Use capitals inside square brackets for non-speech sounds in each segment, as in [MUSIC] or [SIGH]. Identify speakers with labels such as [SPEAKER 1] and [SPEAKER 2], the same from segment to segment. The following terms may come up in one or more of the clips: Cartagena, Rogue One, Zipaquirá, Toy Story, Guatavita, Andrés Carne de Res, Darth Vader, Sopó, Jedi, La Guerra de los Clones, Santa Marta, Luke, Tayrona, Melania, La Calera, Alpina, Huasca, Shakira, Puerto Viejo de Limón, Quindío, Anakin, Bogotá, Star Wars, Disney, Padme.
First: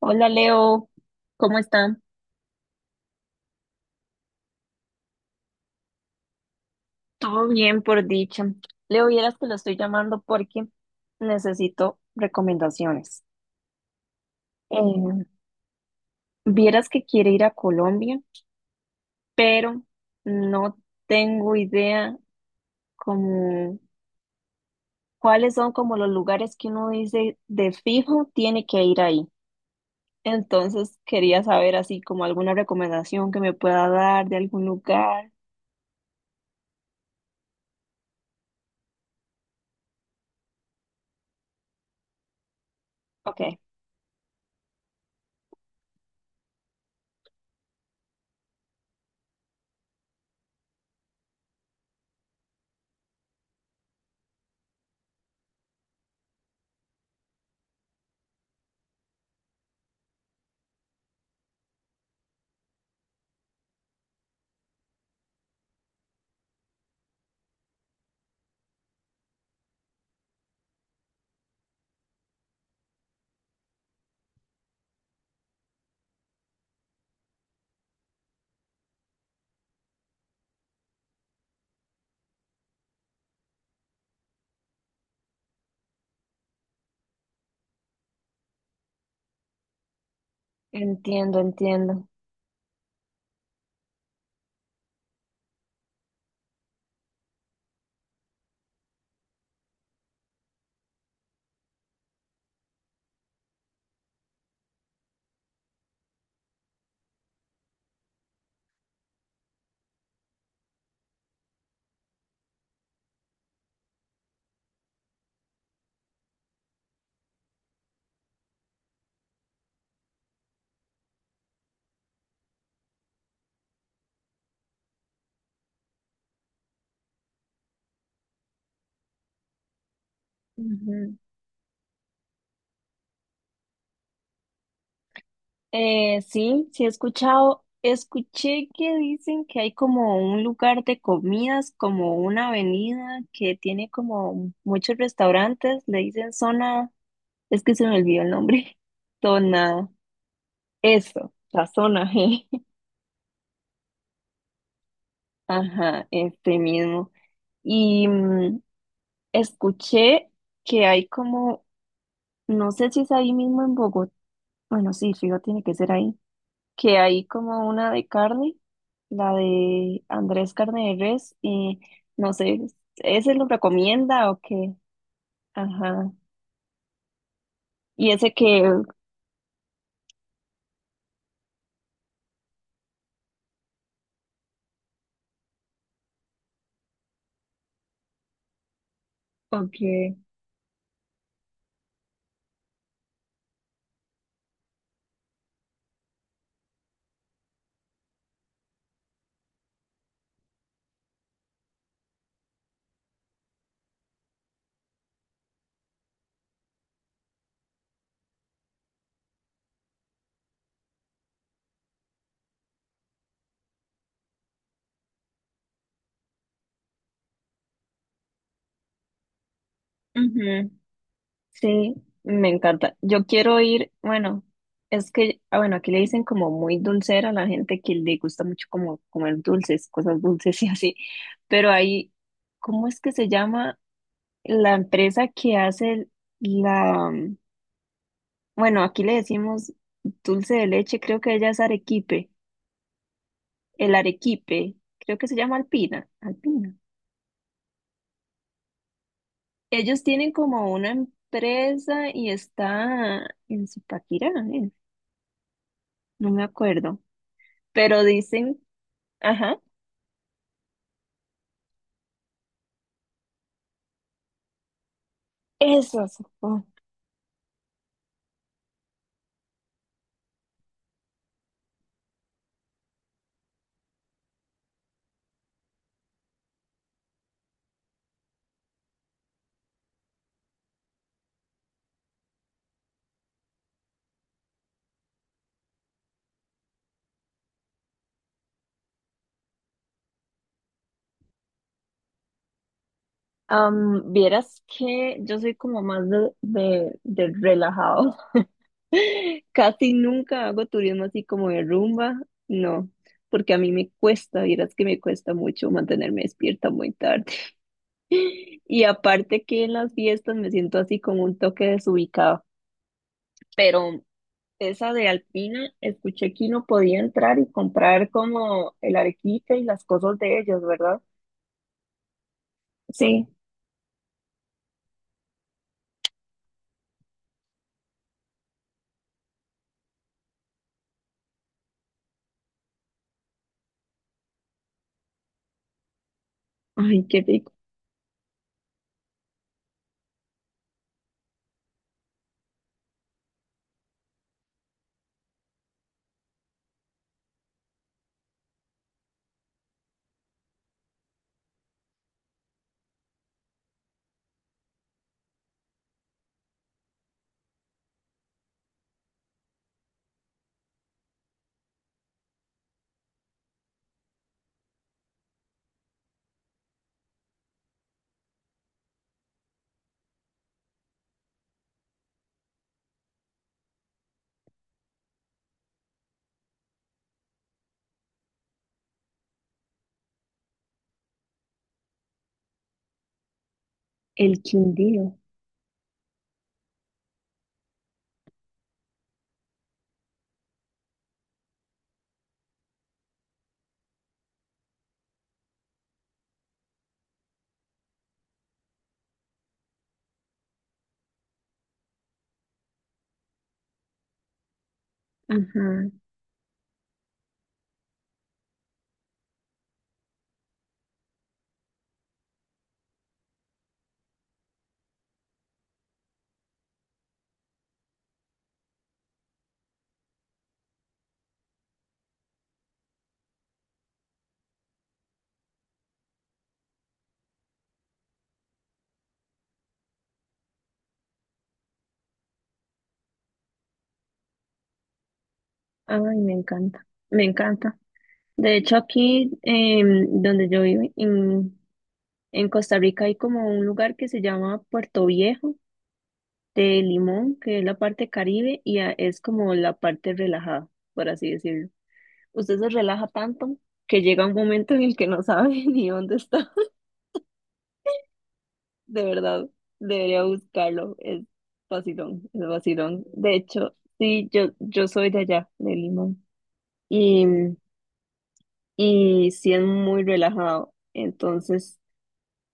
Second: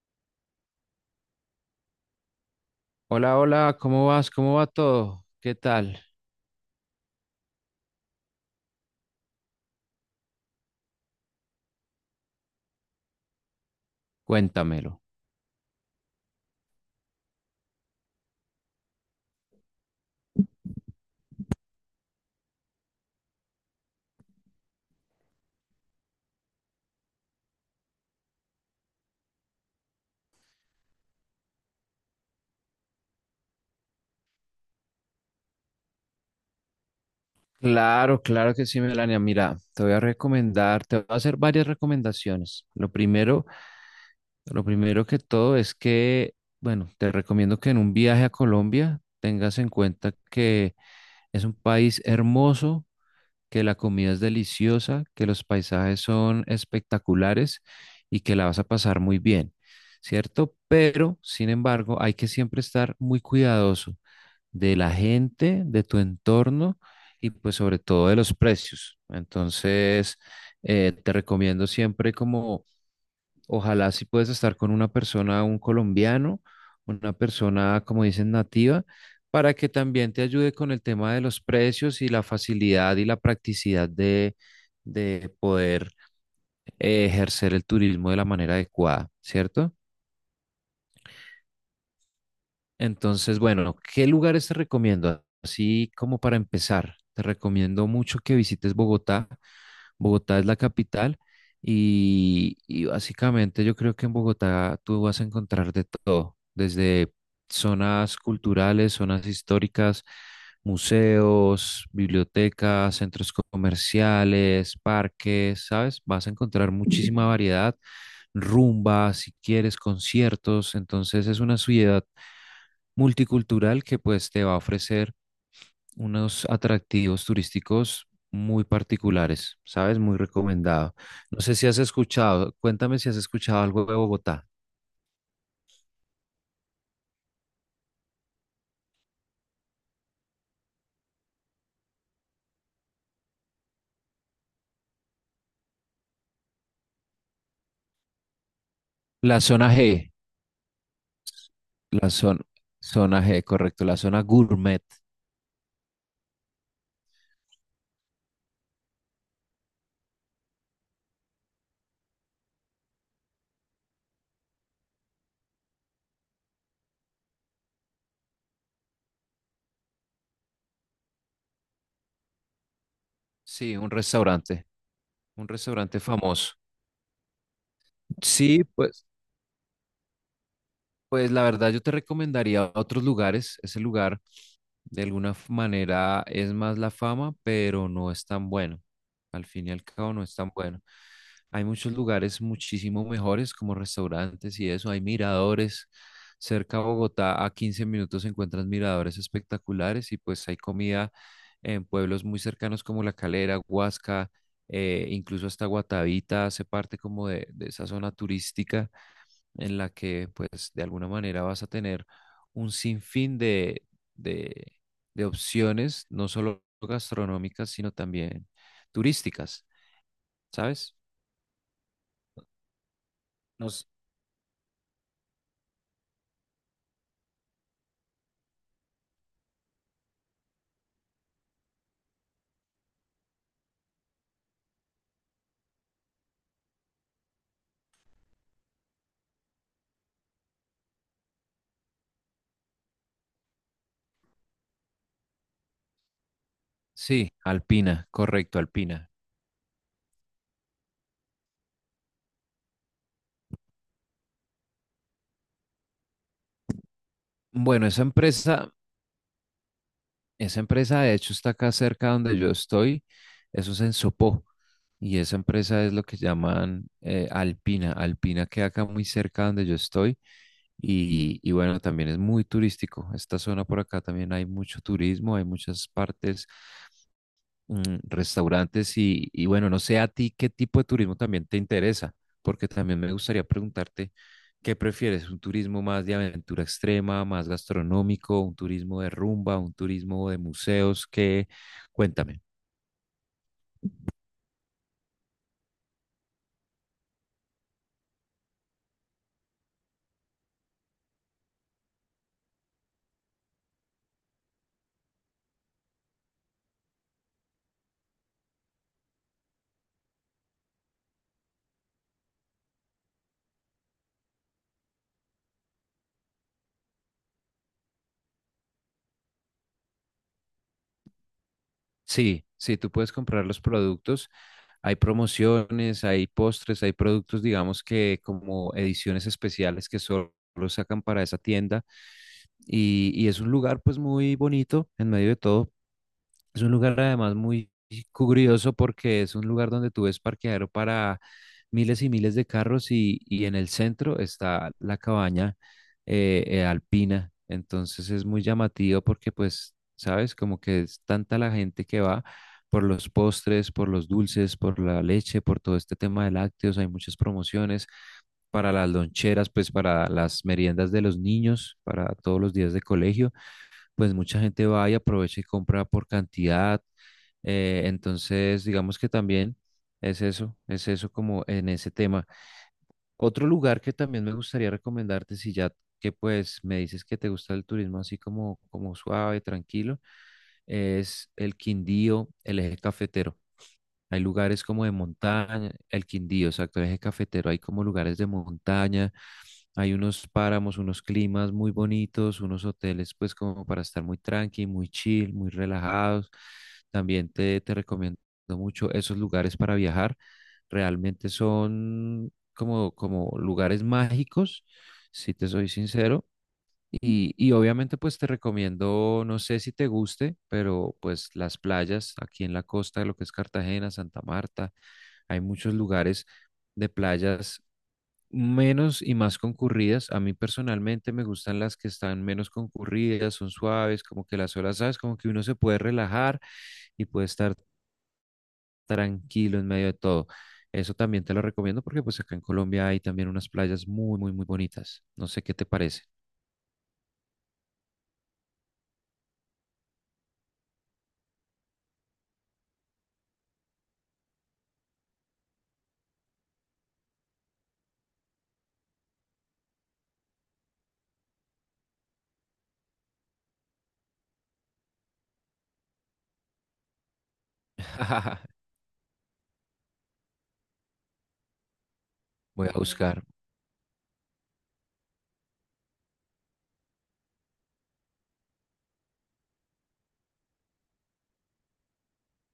[SPEAKER 1] Hola Leo, ¿cómo están?
[SPEAKER 2] Hola, hola, ¿cómo vas? ¿Cómo va todo? ¿Qué tal?
[SPEAKER 1] Todo bien por dicha. Leo, vieras que lo estoy llamando porque necesito recomendaciones.
[SPEAKER 2] Cuéntamelo.
[SPEAKER 1] Eh, Vieras que quiere ir a Colombia, pero no tengo idea como cuáles son como los lugares que uno dice de fijo tiene que ir ahí. Entonces quería saber así como alguna recomendación que me pueda dar de algún lugar.
[SPEAKER 2] Claro, claro que sí, Melania. Mira, te voy a recomendar, te voy a hacer varias recomendaciones. Lo
[SPEAKER 1] Ok,
[SPEAKER 2] primero, lo primero que todo es que, bueno, te recomiendo que en un viaje a Colombia tengas en cuenta que es un país hermoso, que la comida es deliciosa, que los paisajes son espectaculares y que la vas a pasar muy bien, ¿cierto? Pero, sin embargo, hay que siempre estar muy cuidadoso de la gente, de tu entorno y pues sobre todo de los precios. Entonces, te recomiendo siempre como, ojalá si puedes estar con una persona, un colombiano, una persona, como dicen, nativa, para que también te ayude con el tema de los precios y la facilidad y la practicidad de poder ejercer el turismo de la manera adecuada, ¿cierto?
[SPEAKER 1] entiendo, entiendo.
[SPEAKER 2] Entonces, bueno, ¿qué lugares te recomiendo? Así como para empezar, te recomiendo mucho que visites Bogotá. Bogotá es la capital y básicamente yo creo que en Bogotá tú vas a encontrar de todo, desde zonas culturales, zonas históricas, museos, bibliotecas, centros comerciales, parques, ¿sabes? Vas a encontrar muchísima variedad, rumba, si quieres, conciertos, entonces es una ciudad multicultural que pues te va a ofrecer unos atractivos turísticos muy particulares, ¿sabes? Muy recomendado.
[SPEAKER 1] Ujú.
[SPEAKER 2] No sé si has escuchado, cuéntame si has escuchado algo de Bogotá.
[SPEAKER 1] Sí, sí he escuchado, escuché que dicen que hay como un lugar de comidas, como una avenida que tiene como muchos restaurantes, le dicen zona, es que se me olvidó el nombre, [LAUGHS]
[SPEAKER 2] La zona
[SPEAKER 1] zona,
[SPEAKER 2] G,
[SPEAKER 1] eso, la zona
[SPEAKER 2] la zona,
[SPEAKER 1] G, [LAUGHS]
[SPEAKER 2] zona G, correcto, la zona gourmet.
[SPEAKER 1] ajá, este mismo. Y escuché que hay como, no sé si es ahí mismo en Bogotá, bueno, sí, fijo, tiene que ser ahí que hay como una de carne, la de Andrés Carne de Res, y no sé, ¿ese lo
[SPEAKER 2] Sí,
[SPEAKER 1] recomienda o qué?
[SPEAKER 2] un restaurante
[SPEAKER 1] Ajá.
[SPEAKER 2] famoso.
[SPEAKER 1] Y ese
[SPEAKER 2] Sí,
[SPEAKER 1] que,
[SPEAKER 2] pues. Pues la verdad yo te recomendaría otros lugares. Ese lugar de manera es más la fama, pero no es tan bueno. Al
[SPEAKER 1] o
[SPEAKER 2] fin y al cabo
[SPEAKER 1] que,
[SPEAKER 2] no es tan bueno. Hay muchos lugares muchísimo mejores como restaurantes y eso. Hay miradores. Cerca a Bogotá, a 15 minutos se encuentran miradores espectaculares y pues hay comida en pueblos muy cercanos como La Calera, Huasca, incluso hasta Guatavita hace parte como de esa zona turística en la que pues de alguna manera vas a tener un sinfín de, de opciones, no solo gastronómicas, sino también turísticas,
[SPEAKER 1] ujú,
[SPEAKER 2] ¿sabes?
[SPEAKER 1] sí, me encanta. Yo quiero
[SPEAKER 2] Nos-
[SPEAKER 1] ir, bueno, es que, ah, bueno, aquí le dicen como muy dulcera a la gente que le gusta mucho como comer dulces, cosas dulces [LAUGHS] y así, pero ahí, ¿cómo es que se llama la empresa que hace la... Bueno, aquí le decimos dulce de leche, creo que ella es arequipe, el arequipe, creo que se llama Alpina, Alpina.
[SPEAKER 2] sí, Alpina, correcto, Alpina.
[SPEAKER 1] Ellos tienen como una empresa y está en Zipaquirá, ¿eh? No me acuerdo,
[SPEAKER 2] Bueno,
[SPEAKER 1] pero
[SPEAKER 2] esa
[SPEAKER 1] dicen,
[SPEAKER 2] empresa.
[SPEAKER 1] ajá,
[SPEAKER 2] Esa empresa, de hecho, está acá cerca donde yo estoy. Eso es en Sopó. Y esa empresa es
[SPEAKER 1] eso,
[SPEAKER 2] lo que
[SPEAKER 1] eso. Oh,
[SPEAKER 2] llaman Alpina. Alpina queda acá muy cerca donde yo estoy. Y bueno, también es muy turístico. Esta zona por acá también hay mucho turismo, hay muchas partes, restaurantes y bueno, no sé a ti qué tipo de turismo también te interesa, porque también me gustaría preguntarte qué prefieres, un turismo más de aventura extrema, más gastronómico, un turismo de rumba, un turismo de museos, qué, cuéntame.
[SPEAKER 1] am, vieras que yo soy como más de relajado. [LAUGHS] Casi nunca hago turismo así como de rumba, no, porque a mí me cuesta, vieras que me cuesta mucho mantenerme despierta muy tarde. Y aparte que en las fiestas me siento así como un toque desubicado. Pero esa de Alpina, escuché que uno podía entrar y comprar como el arequipe y las cosas de ellos, ¿verdad?
[SPEAKER 2] Sí, sí, tú puedes
[SPEAKER 1] Sí.
[SPEAKER 2] comprar los productos. Hay promociones, hay postres, hay productos, digamos que como ediciones especiales que solo sacan para esa tienda y es un lugar pues muy bonito en medio de todo. Es un lugar
[SPEAKER 1] Ay, qué
[SPEAKER 2] además
[SPEAKER 1] rico.
[SPEAKER 2] muy curioso porque es un lugar donde tú ves parqueadero para miles y miles de carros y en el centro está la cabaña alpina. Entonces es muy llamativo porque pues, sabes, como que es tanta la gente que va por los postres, por los dulces, por la leche, por todo este tema de lácteos. Hay muchas promociones para las loncheras, pues para las meriendas de los niños, para todos los días de colegio, pues mucha gente va y aprovecha y compra por cantidad. Entonces, digamos que también es eso como en ese tema. Otro lugar que también me gustaría recomendarte, si ya que pues me dices que te gusta el turismo así como, como suave, tranquilo, es el Quindío, el eje cafetero. Hay
[SPEAKER 1] El
[SPEAKER 2] lugares como de
[SPEAKER 1] Quindío.
[SPEAKER 2] montaña, el Quindío, exacto, el eje cafetero, hay como lugares de montaña, hay unos páramos, unos climas muy bonitos, unos hoteles pues como para estar muy tranqui, muy chill, muy relajados. También te recomiendo mucho esos lugares para viajar. Realmente son como, como lugares mágicos, si te soy
[SPEAKER 1] Ajá.
[SPEAKER 2] sincero y obviamente pues te recomiendo, no sé si te guste, pero pues las playas aquí en la costa de lo que es Cartagena, Santa Marta, hay muchos lugares de playas menos y más concurridas. A mí personalmente me gustan las que están menos concurridas, son suaves, como que las olas, ¿sabes? Como que uno se puede relajar y puede estar tranquilo en medio de todo. Eso también te lo recomiendo porque pues acá en Colombia hay también unas playas muy, muy, muy bonitas. No sé qué te parece.
[SPEAKER 1] Ay, me encanta. Me encanta. De hecho, aquí donde yo vivo, en Costa Rica, hay como un lugar que se llama Puerto Viejo de Limón, que es la parte Caribe, y a- es como la parte relajada, por así decirlo. Usted se relaja tanto que llega un momento en el que no sabe [LAUGHS] ni dónde está.
[SPEAKER 2] [LAUGHS]
[SPEAKER 1] De verdad, debería buscarlo. Es vacilón, es
[SPEAKER 2] Voy a
[SPEAKER 1] vacilón.
[SPEAKER 2] buscar.
[SPEAKER 1] De hecho, sí, yo soy de allá, de Limón, y, y sí es muy relajado. Entonces,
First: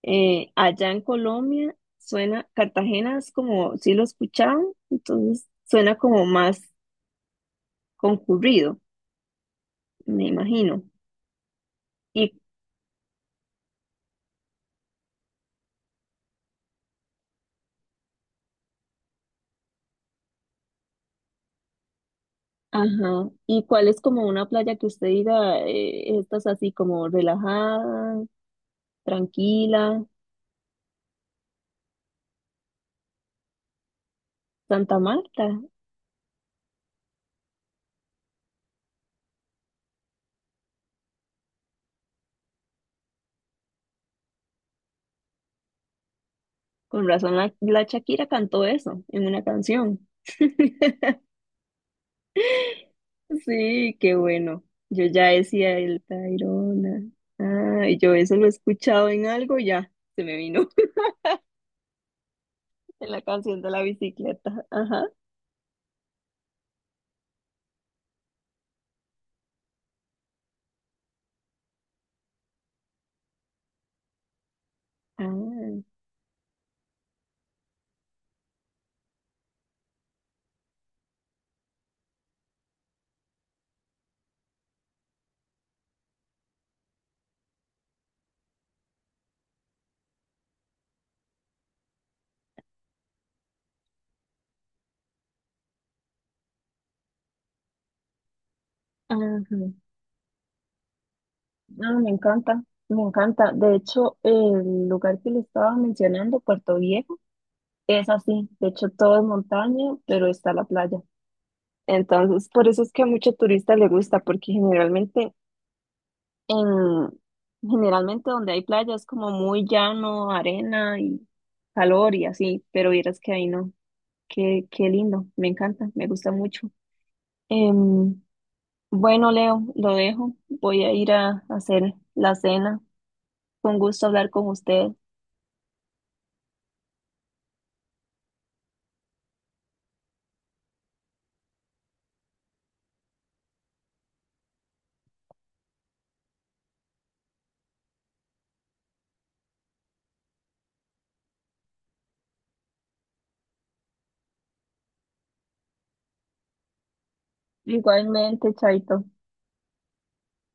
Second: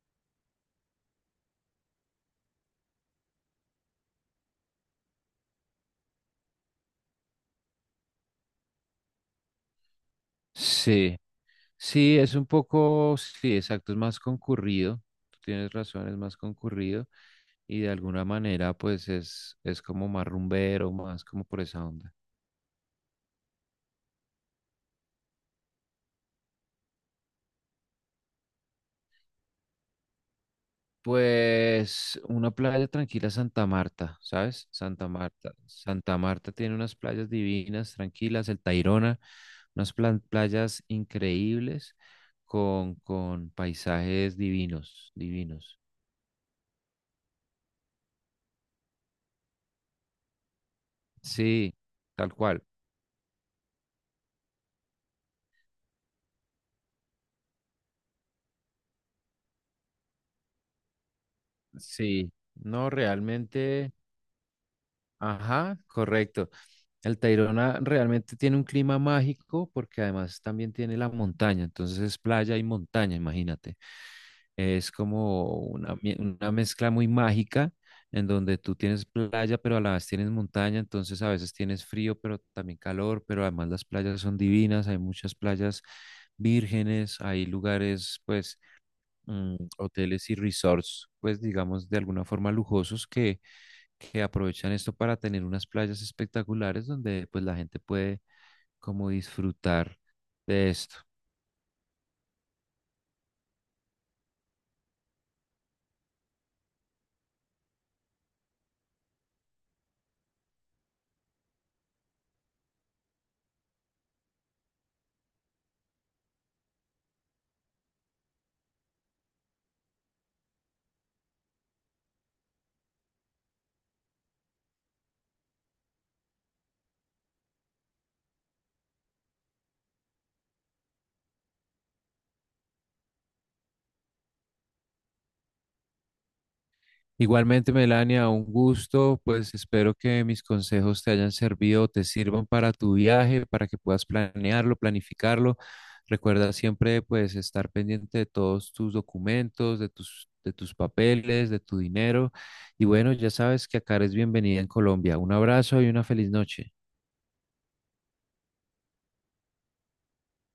[SPEAKER 1] allá en Colombia suena, Cartagena es como, sí lo escuchaban, entonces suena como más concurrido me imagino.
[SPEAKER 2] Sí, sí,
[SPEAKER 1] Y,
[SPEAKER 2] es un poco, sí, exacto, es más concurrido, tú tienes razón, es más concurrido y de alguna manera pues es como más rumbero, más como por esa onda.
[SPEAKER 1] ajá, ¿y cuál es como una playa que usted diga, esta es así como relajada, tranquila?
[SPEAKER 2] Pues una playa tranquila, Santa Marta, ¿sabes?
[SPEAKER 1] Santa
[SPEAKER 2] Santa
[SPEAKER 1] Marta.
[SPEAKER 2] Marta. Santa Marta tiene unas playas divinas, tranquilas, el Tayrona, playas increíbles con paisajes divinos, divinos.
[SPEAKER 1] Con razón la, la Shakira cantó eso en una canción. [LAUGHS]
[SPEAKER 2] Sí, tal cual.
[SPEAKER 1] Sí, qué bueno. Yo ya decía el Tayrona. Ah, y yo eso lo he escuchado en algo, y ya se me vino
[SPEAKER 2] Sí, no,
[SPEAKER 1] [LAUGHS] en la canción de la
[SPEAKER 2] realmente,
[SPEAKER 1] bicicleta. Ajá.
[SPEAKER 2] ajá, correcto. El Tayrona realmente tiene un clima mágico porque además también tiene la montaña, entonces es playa y montaña, imagínate. Es como
[SPEAKER 1] Ah,
[SPEAKER 2] una, una mezcla muy mágica en donde tú tienes playa, pero a la vez tienes montaña, entonces a veces tienes frío, pero también calor, pero además las playas son divinas, hay muchas playas vírgenes, hay lugares, pues, hoteles y resorts, pues digamos de alguna forma lujosos que aprovechan esto para tener unas playas espectaculares donde pues la gente puede como
[SPEAKER 1] ajá.
[SPEAKER 2] disfrutar de esto.
[SPEAKER 1] Ah, me encanta, me encanta. De hecho, el lugar que le estaba mencionando, Puerto Viejo, es así. De hecho, todo es montaña, pero está la playa. Entonces, por eso es que a mucho turista le gusta, porque generalmente en, generalmente donde hay playa es como muy llano, arena y calor y así, pero vieras que ahí no. Qué, qué lindo, me encanta, me gusta mucho. Em, bueno, Leo, lo dejo. Voy a ir a hacer la cena. Fue un gusto hablar con usted.
[SPEAKER 2] Igualmente, Melania, un gusto, pues espero que mis consejos te hayan servido, te sirvan para tu viaje, para que puedas planearlo, planificarlo. Recuerda siempre pues estar pendiente de todos tus documentos, de tus papeles, de tu dinero. Y bueno, ya sabes que acá eres bienvenida en Colombia. Un abrazo y una feliz noche.
[SPEAKER 1] Igualmente, Chaito.